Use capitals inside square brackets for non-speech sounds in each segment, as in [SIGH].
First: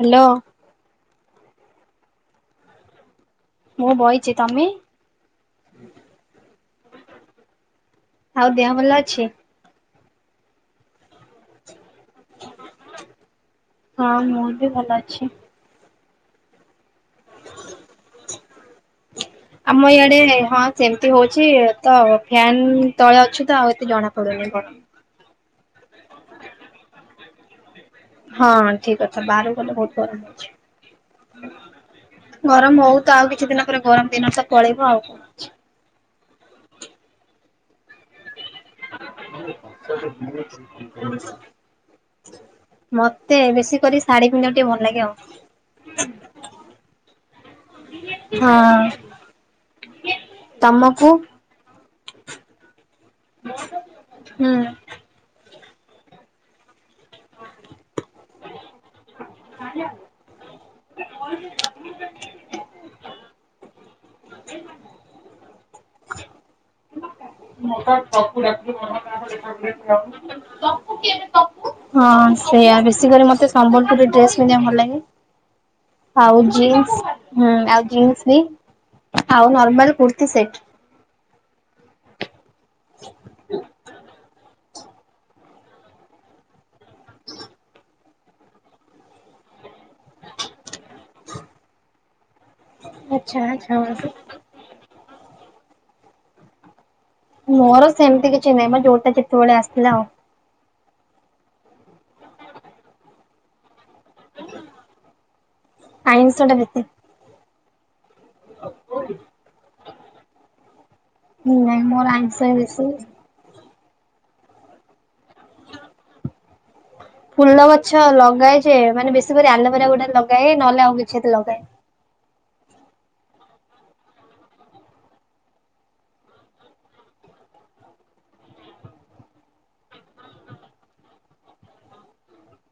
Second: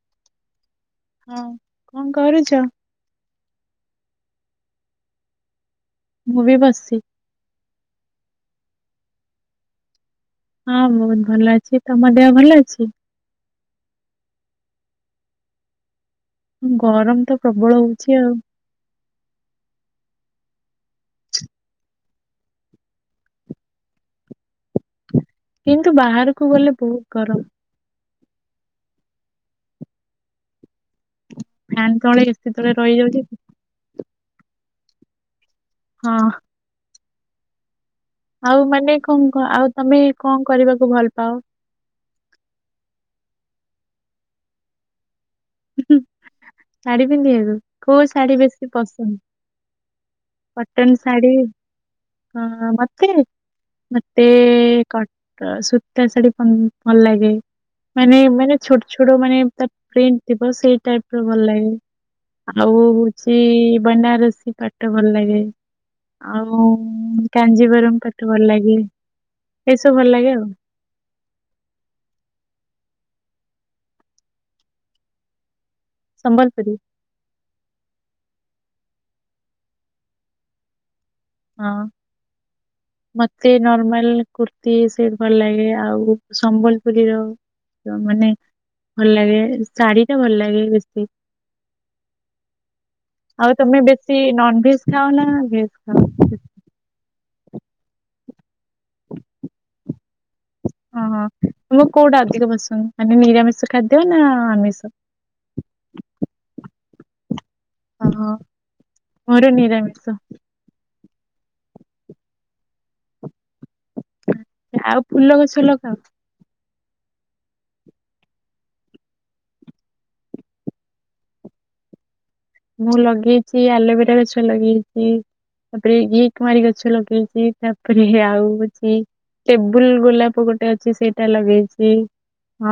Hello. ହଁ କଣ କରୁଛ? ମୁଁ ବଇଚି। ତମେ? ମୁଁ ବି ବସିଚି। ଆଉ ଦେହ ଭଲ ଅଛି? ହଁ ବହୁତ ଭଲ ଅଛି। ତମ ଦେହ ଭଲ ଅଛି? ହଁ ମୋର ବି ଭଲ ଅଛି। ଗରମ ତ ପ୍ରବଳ ହଉଛି ଆଉ। ଆମ ଇଆଡେ ହଁ ସେମତି ହଉଛି, ତ ଫ୍ୟାନ ତଳେ ଅଛୁ ତ ଆଉ ଏତେ ଜଣା ପଡୁନି ଗରମ। କିନ୍ତୁ ବାହାରକୁ ଗଲେ ବହୁତ ଗରମ। ହଁ ଠିକ୍ କଥା, ବାହାରକୁ ଗଲେ ବହୁତ ଗରମ ହଉଛି। ଫ୍ୟାନ ତଳେ ଏସି ତଳେ ଗରମ ହଉ, ତ ରହିଯାଉଛି। ଆଉ କିଛି ଦିନ ପରେ ଗରମ ଦିନ ତ ପଳେଇବ ଆଉ କଣ। ହଁ। ଆଉ ମାନେ କଅଁ କ ଆଉ ତମେ କଅଁ କରିବାକୁ ଭଲ ପାଅ? ମତେ ବେଶୀ କରି ଶାଢ଼ୀ ପିନ୍ଧିବାକୁ ଟିକେ ଭଲ ଲାଗେ ଆଉ। ଉଁ ହୁଁ, ଶାଢୀ ପିନ୍ଧିଆକୁ, କୋଉ ଶାଢୀ ବେଶୀ ହଁ ପସନ୍ଦ? କଟନ୍ ତମକୁ? ଶାଢ଼ୀ, ହଁ ମତେ? ମତେ ହୁଁ। କଟ ସୂତା ଶାଢୀ ପନ୍ ଭଲ ଲାଗେ, ମାନେ ମାନେ ଛୋଟ ଛୋଟ ମାନେ ତା ପ୍ରିଣ୍ଟ ଥିବ ସେଇ ଟାଇପର ଭଲ ଲାଗେ। ଆଉ ହଉଛି ବନାରସୀ ପାଟ ଟ ଭଲ ଲାଗେ। ଆଉ ମୁଁ କାଞ୍ଜିବରମ ପାଟ ଭଲ ତ ଲାଗେ ତପୁ କିଏ ଯେ ଏସବୁ ଭଲ ଲାଗେ ହଁ ଆଉ ସେଇଆ। ବେଶୀ କରି ମତେ ସମ୍ବଲପୁରୀ ଡ୍ରେସ ପିନ୍ଧିବା ପାଇଁ ଭଲ ଲାଗେ। ଆଉ ସମ୍ବଲପୁରୀ ଜିନ୍ସ ହଁ, ଆଉ ଜିନ୍ସ ବି ଆଉ ନର୍ମାଲ କୁର୍ତ୍ତି ସେଟ। ହଁ, ମତେ ନର୍ମାଲ କୁର୍ତ୍ତୀ ସେଟ୍ ଭଲ ଲାଗେ, ଆଉ ସମ୍ବଲପୁରୀର ତ ମାନେ ଭଲ ଲାଗେ, ଶାଢୀଟା ଭଲ ଲାଗେ ବେଶୀ। ଆଚ୍ଛା ଆଉ ତମେ ଆଚ୍ଛା ବେଶୀ ନନଭେଜ୍ ଖାଅନା ନା ଭେଜ୍ ଖାଅ? ମୋର ସେମତି କିଛି ନାହିଁ, ମୋ ଯୋଉଟା ଯେତେବେଳେ ଆସିିଲା ଆଉ। ଅଁ ହଁ। ତମକୁ କୋଉଟା ଅଧିକ ପସନ୍ଦ, ମାନେ ନିରାମିଷ ଖାଦ୍ୟ ନା ଆମିଷ? ଆଇଁଷଟା ବେଶୀ। ଅହୋ, ମୋର ନିରାମିଷ। ହୁଁ ନାଇଁ ମୋର ଆଇଁଷ ବେଶୀ ଆଉ ଫୁଲ ଗଛ ଲଗାଅ? ଫୁଲ ଗଛ ଲଗାଏ ଯେ, ମାନେ ବେଶୀ କରି ଆଲୋଭେରା ଗୁଡ଼ା ଲଗାଏ ନହେଲେ ଆଉ କିଛି ଏତେ ଲଗାଏନି। ମୁଁ ଲଗେଇଚି, ଆଲୋଭେରା ଗଛ ଲଗେଇଚି ତାପରେ ଘିକୁଆଁରୀ ଗଛ ଲଗେଇଚି, ତାପରେ ଆଉ ହଉଛି ଟେବୁଲ ଗୋଲାପ ଗୋଟେ ଅଛି ସେଇଟା ଲଗେଇଛି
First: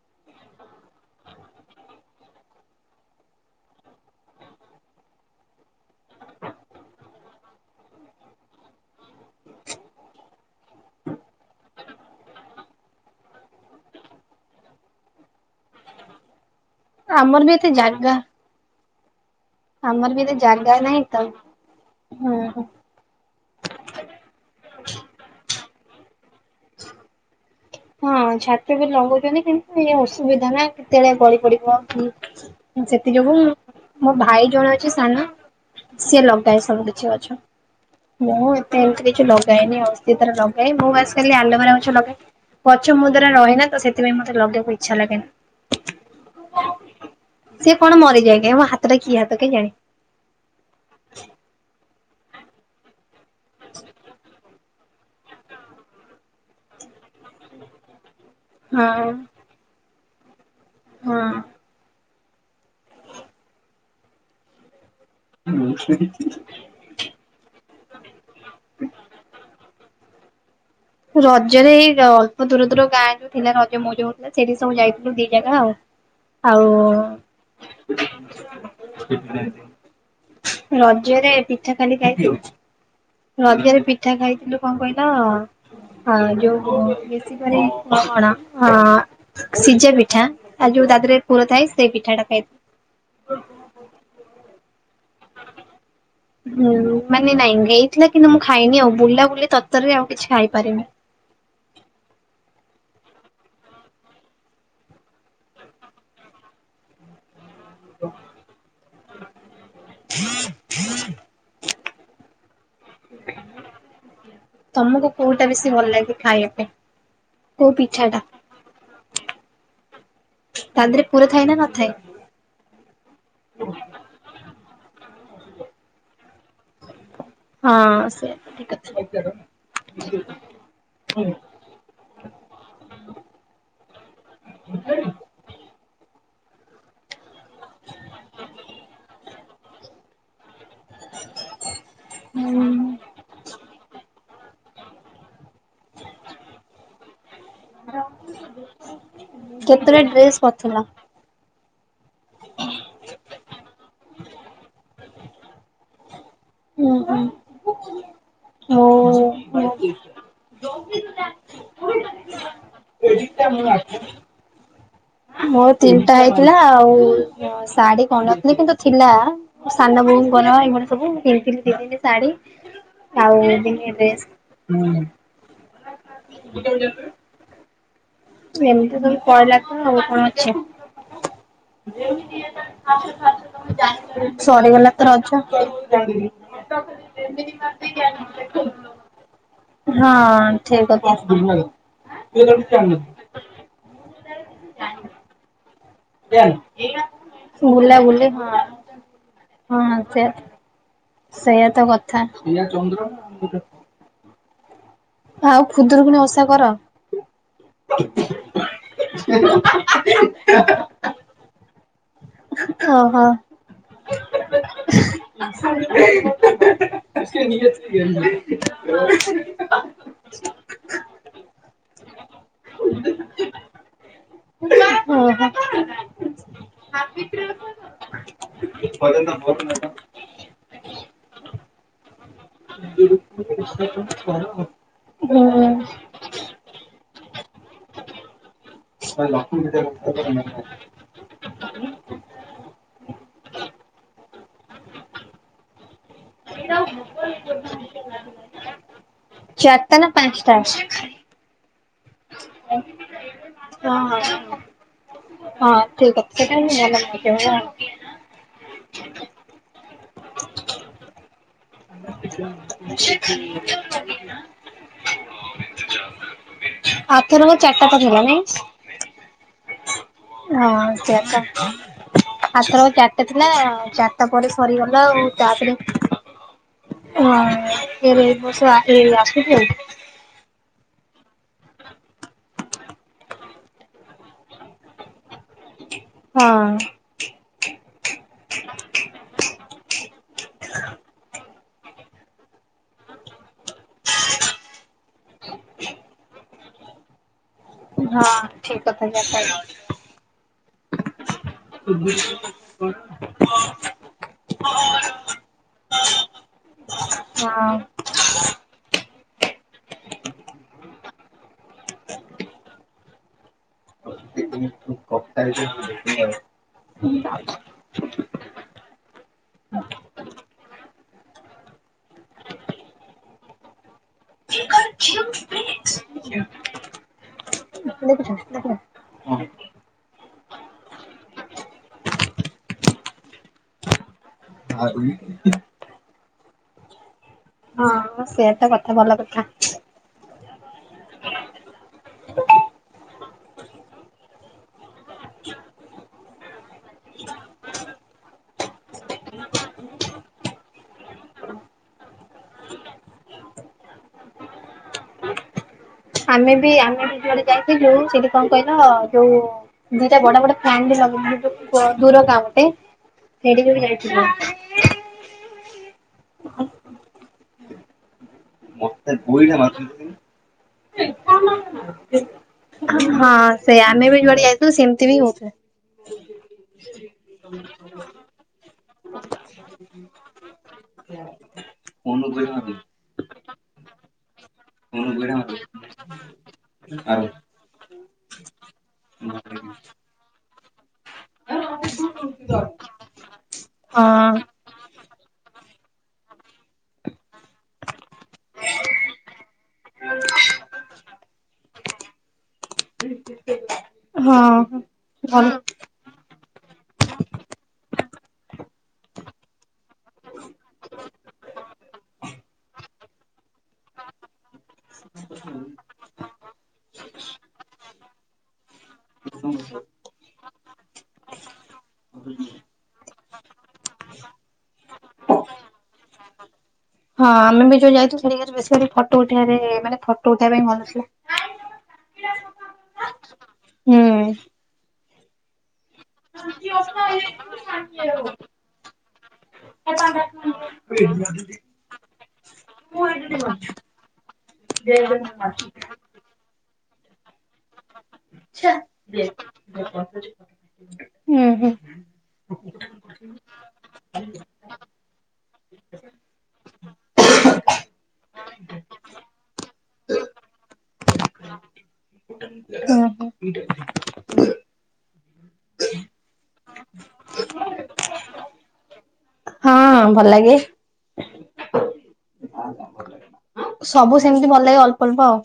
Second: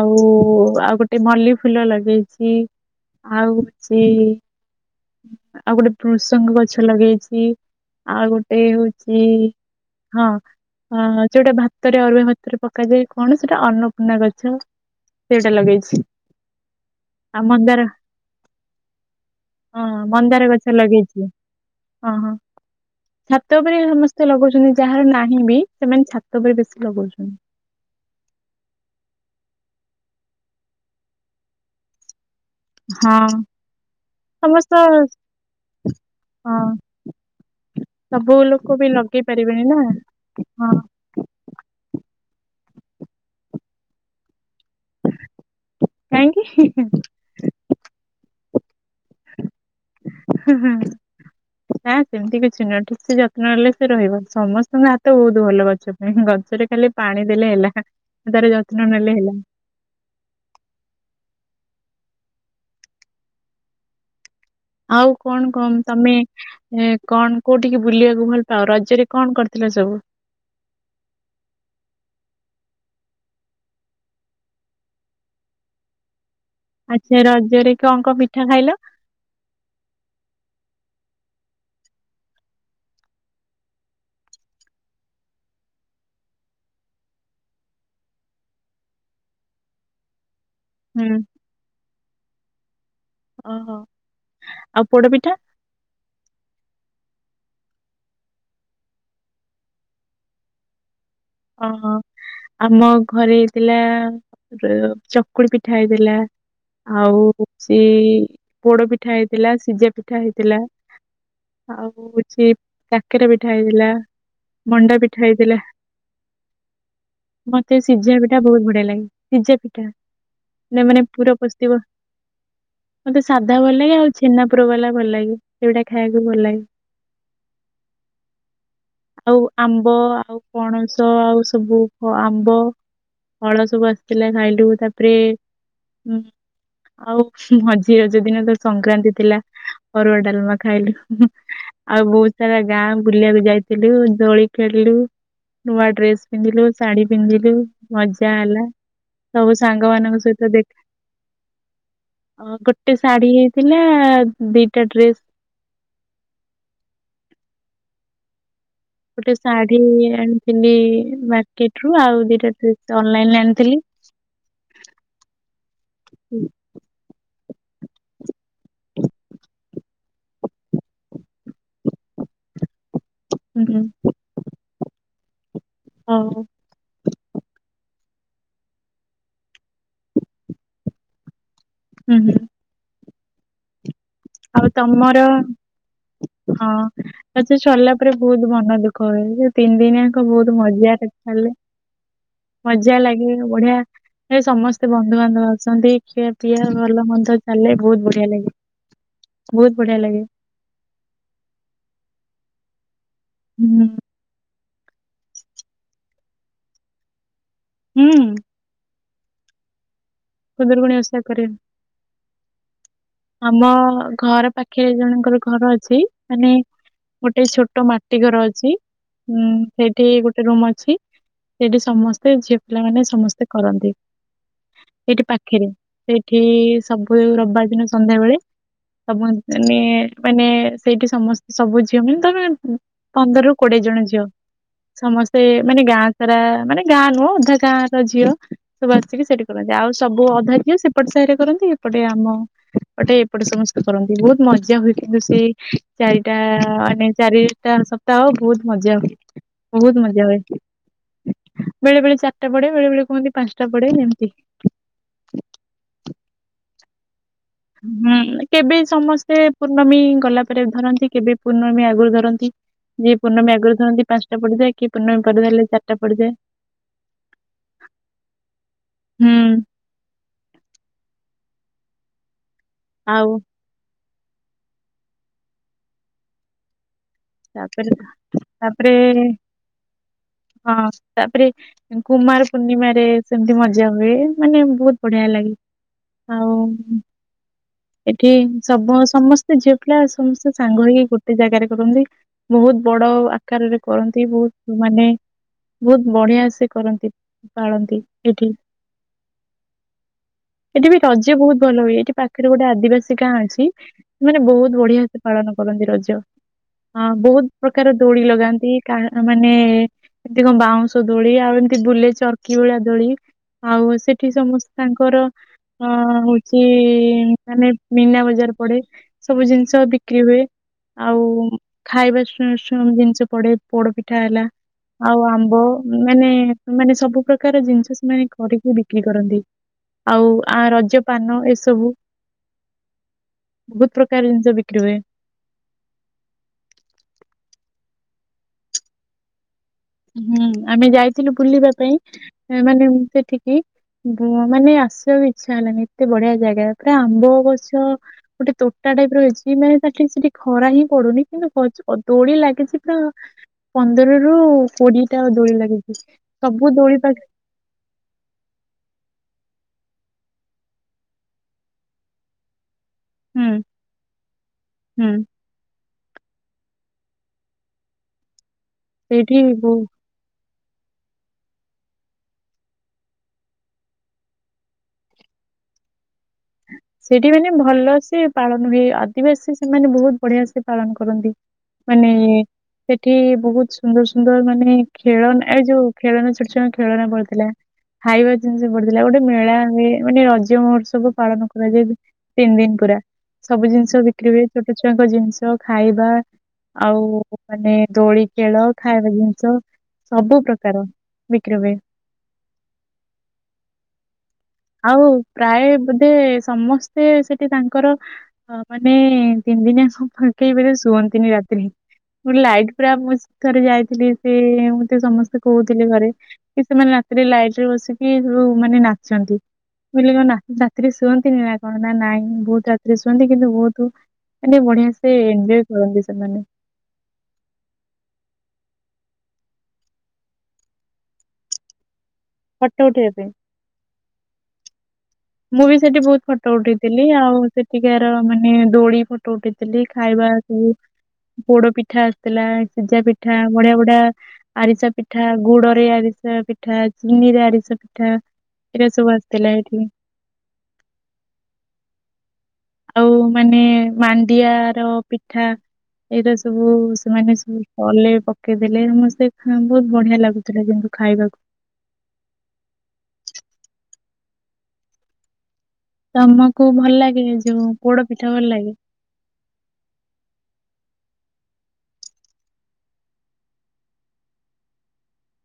ଆଉ ଆଉ ଗୋଟେ ମଲ୍ଲି ଫୁଲ ଲଗେଇଚି, ଆଉ ହଉଚି ଆଉ ଗୋଟେ ଭୃସଙ୍ଗ ଗଛ ଲଗେଇଚି, ଆଉ ଗୋଟେ ହଉ ସେ ହଁ, ହଁ ଯୋଉଟା ଭା ତରେ ଅରୁଆ ଭାତରେ ପକାଯାଏ, କଅଣ ସେଇଟା ଅନ୍ନପୂର୍ଣ୍ଣା ଗଛ, ସେଇଟା ଲଗେଇଛି। ଆଉ ଆମର ବି ଏତେ ମନ୍ଦାର ଜାଗା ହଁ ଆମର ବି ଏତେ ମନ୍ଦାର ଗଛ ଜାଗା ନାହିଁ ତ ଲଗେଇଛି, ହଁ ହଁ। ହୁଁ ହୁଁ। ଛାତ ଉପରେ ସମସ୍ତେ ଲଗଉଚନ୍ତି, ଯାହାର ନାହିଁ ବି ସେମାନେ ଛାତ ଉପରେ ବେଶୀ ଲଗଉଚନ୍ତି। ହଁ ଛାତ ଉପରେ ଲଗଉଛନ୍ତି କିନ୍ତୁ ଏ ଅସୁବିଧା ନା କେତେବେଳେ ଗଳି ପଡିବ, କି ସେଥି ଯୋଗୁ ହଁ ମୋ ଭାଇ ସମସ୍ତ ଜଣେ ଅଛି ସାନ ସିଏ ଲଗାଏ ହଁ ସବୁ କିଛି ଗଛ। ସବୁ ମୁଁ ଲୋକ ଏତେ ବି ଏମତି ଲଗେଇ କିଛି ପାରିବେନି ନା ଲଗାଏନି ଆଉ। ସିଏ ତାର ଲଗାଏ, ହଁ ମୁଁ ବାସ୍ ଆଲୋବେରା ଗଛ ଲଗାଏ ଗଛ ମୋଦ୍ଵାରା ରହେନା ତ ସେଥିପାଇଁ ମତେ ଲଗେଇବା ଇ ଛା ଲାଗେନି କାହିଁକି ସେ କଣ ମରିଯାଏ ମୋ ହାତଟା କି ହାତ କେଜାଣି? ହୁଁ ହୁଁ। ନା ସେମିତି କିଛି ନୁହଁ ଠିକ୍ ସେ ଯତ୍ନ ନେଲେ ସେ ରହିବ ସମସ୍ତଙ୍କ ହାତ ବହୁତ ଭଲ ଗଛ। ଗଛରେ ଖାଲି ପାଣି ଦେଲେ ହେଲା ତାର ହଁ ଯତ୍ନ ନେଲେ ହେଲା। ହଁ। ଆଉ କଣ କଣ ତମେ ଏ କଣ କୋଉଠିକି ବୁଲିବାକୁ ଭଲ ପାଅ ରଜରେ କଣ କରିଥିଲ ସବୁ? ରଜରେ ଏଇ ଅଳ୍ପ ଦୂର ଦୂର ଗାଁରୁ ଯୋଉ ଥିଲା ରଜ ମଉଜ ସେଠି ସବୁ ଯାଇଥିଲୁ ଦି ଜାଗା ଆଉ। ଆଉ ଆଚ୍ଛା! ରଜରେ କଣ କଣ ପିଠା ଖାଇଲ? ରଜରେ ପିଠା ଖାଲି ଖାଇଥିଲ। ରଜରେ ପିଠା ଖାଇଥିଲୁ, କଣ କହିଲ ହଁ ଯୋଉ ଆ ବେଶି କରି କଣ ସିଝା ପିଠା ଆଉ ଯୋଉ ହୁଁ ତାଥିରେ ପୁର ଥାଏ ସେ ପିଠା ଟା ଖାଇଥାଏ। ଓହୋ ଆଉ ପୋଡ ପିଠା? ହୁଁ ମାନେ ନାଇଁ ହେଇଥିଲା କିନ୍ତୁ ମୁଁ ଖାଇନି ଆଉ ବୁଲାବୁଲି ତରତରରେ ଆଉ କିଛି ଖାଇପାରିନି। ଓହୋ। ଆମ ଘରେ ହେଇଥିଲା ଚକୁଳି ପିଠା ହେଇଥିଲା। ଆଉ ସେଇ ପୋଡ ପିଠା ହେଇଥିଲା ସିଝା ପିଠା ହେଇଥିଲା। ଆଉ ହଉଛି କାକେରା ପିଠା ହେଇଥିଲା। ମଣ୍ଡା ତମକୁ ପିଠା କୋଉଟା ହେଇଥିଲା ବେଶୀ ଭଲ ଲାଗେ ଖାଇବା ପାଇଁ? କୋଉ ମତେ ସିଝା ଟା ପିଠା ବହୁତ ବଢିଆ ଲାଗେ, ସିଝା ପିଠା ତା ନ ଦେହରେ ମାନେ ପୁର ଥାଏ ନା ପଷିଥିବ। ନଥାଏ? ମତେ ସାଧା ଭଲ ଲାଗେ, ଆଉ ଛେନା ପୁର ବାଲା ଭଲ ଲାଗେ, ସେଇଗୁଡା ଖାଇବାକୁ ଭଲ ଲାଗେ। ହଁ ସେ ଠିକ କଥା। ଆଉ ଆମ୍ବ ଆଉ ପଣସ ଆମ୍ୱ ଆଉ ସବୁ ଆମ୍ବ ଫଳ ସବୁ ଆସିଥିଲା, ଖାଇଲୁ ତାପରେ ଇଏ ହୁଁ। ଆଉ ମଝିରେ ଯୋଉ ରଜ ଦିନ ତ ସଂକ୍ରାନ୍ତି ଥିଲା, ଅରୁଆ ଡାଲମା ଖାଇଲୁ। ଆଉ ବହୁତ ସାରା ହୁଁ ଗାଁ ବୁଲିବାକୁ ଯାଇଥିଲୁ, ଦୋଳି ଖେଳିଲୁ। ନୂଆ ଡ୍ରେସ ପିନ୍ଧିଲୁ, ଶାଢୀ ପିନ୍ଧିଲୁ। ମଜା ହେଲା ସବୁ ସାଙ୍ଗ କେତେଟା ମାନଙ୍କ ଡ୍ରେସ ସହିତ କରିଥିଲ? ଦେଖା ଅ ଗୋଟେ ଶାଢୀ ହେଇଥିଲା ଦିଟା ଡ୍ରେସ୍ ହୁଁ ହୁଁ। ଗୋଟେ ମୁଁ ଶାଢୀ ଆଣିଥିଲି ମାର୍କେଟ ରୁ ଆଉ ଦିଟା ଡ୍ରେସ ଅନଲାଇନ ଆଣିଥିଲି। ମୋ ତିନିଟା ହେଇଥିଲା। ଆଉ ଶାଢୀ କରି ନଥିଲି କିନ୍ତୁ ଥିଲା। ସାନ ବୋଉ ଙ୍କର ଏମିତି ସବୁ ମୁ କିଣିଥିଲି ଦେଇଥିଲି ଶାଢୀ। ଆଉ ହୁଁ ହୁଁ ଦିନେ ଡ୍ରେସ୍। ହଉ ଏମିତି ତମେ ପାଇଲା କୁ ତୁମେ କଣ ଅଛ। ହୁଁ ହୁଁ ଆଉ ସରିଗଲା ତ ତମର ରଜ। ହଁ ଆଉ ସେ ସରିଲା ପରେ ବହୁତ ମନ ଦୁଃଖ ହବ, ସେ ତିନି ଯାଙ୍କ ହଁ ବହୁତ ମଜା ଠିକ କଥା ଚାଲେ ମଜା ଲାଗେ ବଢିଆ ଏ ସମସ୍ତେ ବନ୍ଧୁବାନ୍ଧବ ଅଛନ୍ତି। ପିଆ ଭଲ ମନ୍ଦ ଚାଲିଲେ ବହୁତ ବୁଲାବୁଲି ବଢିଆ ଲାଗେ ଲ, ହଁ। ବହୁତ ହଁ ବଢିଆ ସେ ଲାଗେ। ସେଇଆ ତ କଥା। ହୁଁ ଆଉ ଖୁଦରୁକୁଣି ଓଷା କର? ହୁଁ। ଖୁଦୁରୁକୁଣୀ ଓଷା କରେ। ହଁ ହଁ। ଆମ ଘର ପାଖେରେ ଜଣଙ୍କର ଘର ଅଛି ମାନେ ଗୋଟେ ଛୋଟ ମାଟି ଘର ଅଛି ଉଁ ସେଇଠି ଗୋଟେ ରୁମ ଅଛି। ସେଠି ସମସ୍ତେ ଝିଅ ପିଲାମାନେ ସମସ୍ତେ କରନ୍ତି ଏଇଠି ଓହୋ ପାଖରେ। ସେଇଠି ସବୁ ରବିବାର ଦିନ ସନ୍ଧ୍ୟାବେଳେ ସବୁ ମାନେ ମାନେ ସେଇଠି ସମସେ ସବୁ ଝି ଝିଅ ମାନେ ତମେ ପନ୍ଦରରୁୁ କୋଡିଏ ଜଣ ଝିଅ ସମସ୍ତେ ହୁଁ। ମାନେ ଗାଁ ସାରା ମାନେ ଗାଁ ନୁହଁ ଅଧା ଗାଁ ର ଝିଅ ସବୁ ଆସିକି ସେଠି କରୁନ୍ତି ଆଉ ସବୁ ଅଧା ଝିଅ ସେ ପଟେ ସାହିରେ କରନ୍ତି ଏପଟେ ଆମ ଏପଟେ ଏପଟେ ସମସ୍ତେ କରନ୍ତି ବହୁତ ମଜା ହୁଏ କିନ୍ତୁ ସେ ଚାରିଟା ମାନେ ଚାରିଟା ସପ୍ତାହ ବହୁତ ମଜା ହୁଏ। ଚାରିଟା ବହୁତ ନା ମଜା ହୁଏ ପାଂଶଟା। ବେଳେ ବଳେ ଚାରିଟା ପଡେ ବେଳେ ବେଳେ କୁହନ୍ତି ପାଁଶଟା ପଡେ ହଁ ଏମତି। ହଁ ଠିକ କଥା ହୁଁ କେବେ ସମସ୍ତେ ପୂର୍ଣ୍ଣମୀ ଗଲା ପରେ ଧରନ୍ତି କେବେ ପୂର୍ଣ୍ଣମୀ ଆ ଗରୁ ଧରନ୍ତି ଯିଏ ପୂର୍ଣ୍ଣମୀ ଆଗରୁ ଧରନ୍ତି ପାଞ୍ଚଟା ପଡିଯାଏ କି ପୂର୍ଣ୍ଣମୀ ପରେ ଧରଲେ ଚାରିଟା ପଡିଯାଏ। ଆଥରକ ଚାରିଟା ତ ଥିଲା ନାଇ। ହୁଁ। ହଁ ଚରିଟା ଆଥରକ ଚାରିଟା ଆଉ ଥିଲା ଚା ତରିଟା ପରେ ସରିଗଲା ଆଉ ତାପରେ ହଁ ତାପରେ ଫେରେ ଏଇ ବର୍ଷ ତାପରେ ଏ ଆସୁଛି ଆଉ। ହଁ ତାପରେ କୁମାର ପୂର୍ଣ୍ଣିମାରେ ସେମିତି ମଜା ହୁଏ ମାନେ ବହୁତ ବଢିଆ ଲାଗେ। ଆଉ ଉ ହଁ। ଏଠି ସବୁ ସମସ୍ତେ ଝିଅ ପିଲା ସମସ୍ତେ ସାଙ୍ଗ ହେଇକି ଗୋଟେ ଜାଗାରେ କରନ୍ତି। ବହୁତ ବଡ ଆକାରରେ କରନ୍ତି ବହୁତ ମାନେ ବହୁତ ବଢିଆ ସେ କରନ୍ତି। ପାଳନ୍ତି ହଁ ଏଠି ଠିକ କଥା ଯା କଇଲ। ଏଠି ବି ରଜ ବହୁତ ଭଲ ହୁଏ ଏଠି ପାଖରେ ଗୋଟେ ଆଦିବାସୀ ଗାଁ ଅଛି ସେ ମାନେ ବହୁତ ବଢିଆ ସେ ପାଳନ କରନ୍ତି ରଜ। ହଁ ବହୁତ ପ୍ରକାର ଦୋଳି ଲଗାନ୍ତି କାହା ମାନେ ଏମିତି କଣ ବାଉଁଶ ଦୋଳି ଆଉ ଏମତି ବୁଲେ ଚର୍କି ଭଳିଆ ଦୋଳି ଆଉ ସେ ଏଠି ସମସ୍ତ ତାଙ୍କର ଅ ହଉଚି ମାନେ ମୀନା ବଜାର ପଡେ ସବୁ ଜିନିଷ ବିକ୍ରି ହୁଏ ଆଉ ଖାଇବା ଶୁ ସୁଁ ଜିନିଷ ପଡେ ପୋଡପିଠା ହେଲା ଆଉ ଆମ୍ବ। ମାନେ ମାନେ ସବୁ ପ୍ରକାର ଜିନିଷ ସେମାନେ କରିକି ବିକି ବି କରନ୍ତି ଆଉ ଆ ରଜ ପାନ ଏସବୁ ବହୁତ ପ୍ରକାର ଜିନିଷ ବିକ୍ରି ହୁଏ। ହଁ ସେୟା ତ କଥା ଭଲ କଥା। ହୁଁ ଆମେ ଯାଇଥିଲୁ ବୁଲିବା ପାଇଁ ମାନେ ସେଠିକି ବ ମାନେ ଆସିବା ବି ଇଚ୍ଛା ହେଲାନି ଏତେ ବଢିଆ ଜାଗା ପୁରା ଆମ୍ବ ଗଛ। ଗୋଟେ ତୋଟା ଟାଇପ ର ହେଇଛି ମାନେ ତା ସେଠି ସେଠି ଖରା ହିଁ ପଡୁନି କିନ୍ତୁ ହ ଦୋଳି ଲାଗିଛି ପୁରା ପନ୍ଦରରୁୁ କୋଡିଏ ଟା ଦୋଳି ଲାଗି ଆମେ ବି ଆମେ ବି ଯୁଆଡେ ଯାଇଥିଲୁ ଯୋଉ ସେଠି କଣ କହିଲ ଯୋଉ ଦିଟା ବଡ ବଡ ଫ୍ୟାନ [UNINTELLIGIBLE] ଦୂର ଗାଁ ଗୋଟେ। ହୁଁ ସେଠିକି ବି ଯାଇଥିଲୁ। ହୁଁ। ମତେ ସେଇଠି ଗୋଇଠା ବହୁ ମାରୁଚନ୍ତି। ହଁ ସେ ଆମେ ବି ଯୁଆଡ଼େ ଯାଇଥିଲୁ ସେମିତି ବି ହଉଥିଲା। ସେଇଠି ମାନେ ଭଲ ସେ ପାଳନ ହୁଏ ଆଦିବାସୀ ସେମାନେ ବହୁତ ବଢିଆ ସେ ପାଳନ କରନ୍ତି। [UNINTELLIGIBLE] ଏଠି ବହୁତ ସୁନ୍ଦର ସୁନ୍ଦର ମାନେ ଖେଳନା ଏଇ ଯୋଉ ଖେଳନା ଛୋଟ ଛୁଆଙ୍କ ଖେଳନା ପଡିଥିଲା। ଖାଇବା ଜିନିଷ ପଡିଥିଲା ଗୋଟେ ମେଳା ହୁଏ ମାନେ ରଜ ମହୋତ୍ସବ ପାଳନ କରାଯାଏ ବି ତିନି ଦିନ ପୁରା ସବୁ ଜିନିଷ ବିକ୍ରି ହଁ ହୁଏ ଛୋଟ ଛୁଆଙ୍କ ଜିନିଷ ଖାଇବା ଆଉ ଉ ମାନେ ଦୋଳି ଖେଳ ଖାଇବା ଜିନିଷ। ସବୁ ପ୍ରକାର ବିକ୍ରୀ ହୁଏ। [INAUDIBLE] ହଁ ଆଉ ଭଲ। ପ୍ରାୟ ବୋଧେ ସମସ୍ତେ ସେଠି ତାଙ୍କର। ହଁ ମାନେ ତିନି ଦିନିଆ ସବୁ ପକେଇ ମାନେ ଶୁଅନ୍ତିନି ରାତିରେ। ଲାଇଟ ପୁରା ମୁଁ ଥରେ ଯାଇଥିଲି ସେ ମତେ ସମସ୍ତେ କହୁଥିଲେ ଘରେ। କି ସେମାନେ ରାତିରେ ଲାଇଟ ରେ ବସିକି ରୁ ମାନେ ନାଚନ୍ତି ମୁଁ କହିଲୀ କଣ ନା ରାତିରେ ଶୁଅ ନ୍ତିନି ନା କଣ ନା ନାଇଁ ବହୁତ ରାତିରେ ଶୁଅନ୍ତି କିନ୍ତୁ ବହୁତୁ। ମାନେ ବଢିଆ ସେ ଏଞ୍ଜୋୟ କରନ୍ତି ସେମାନେ। ହଁ ଆମେ ବି ଯୋଉ ଯାଇଥିଲୁ ସେଠି ଖାଲି ବେଶୀ [UNINTELLIGIBLE] ଫଟୋ ଉଠେଇବାରେ ମାନେ ଫଟୋ ଉଠେଇବା ପାଇଁ ଭଲଥିଲା। ଫଟ ଉଠେଇବା ପାଇଁ। ହୁଁ। ମୁଁ ବି ସେଠି ବହୁତ ଫଟୋ ଉଠେଇଥିଲି ଆଉ ସେଠିକାର ମାନେ ଦୋଳି ଫଟୋ ଉଠେଇଥିଲି ଖାଇବା। ଉଁ ପୋଡ ପିଠା ଆସିଥିଲା ସିଝା ପିଠା ବଢିଆ ବଢିଆ। ଆରିସା ପିଠା ଗୁଡରେ ଆରିସା ପିଠା। ଚିନିରେ ଆରିସା ପିଠା ଏଇରା ସବୁ ଆସିଥିଲା ଏଇଠି। ହୁଁ ହୁଁ। ଆଉ ମାନେ ମାଣ୍ଡିଆର ପିଠା। ଏଇଟା ସବୁ ସେମାନେ ସବୁ କଲେ ପକେଇଦେଲେ ସମସ୍ତେ [UNINTELLIGIBLE] ବଢିଆ ଲାଗୁଥିଲା କିନ୍ତୁ। ଖାଇବାକୁ। ଉଁ ହୁଁ। ତମକୁ ଭଲ ଲାଗେ ଏ ଯୋଉ ପୋଡ ପିଠା ଭଲ ଲାଗେ? ହଁ ଭଲ ଲାଗେ। ସବୁ ସେମିତି ଭଲ ଲାଗେ ଅଳ୍ପ ଅଳ୍ପ ଆଉ।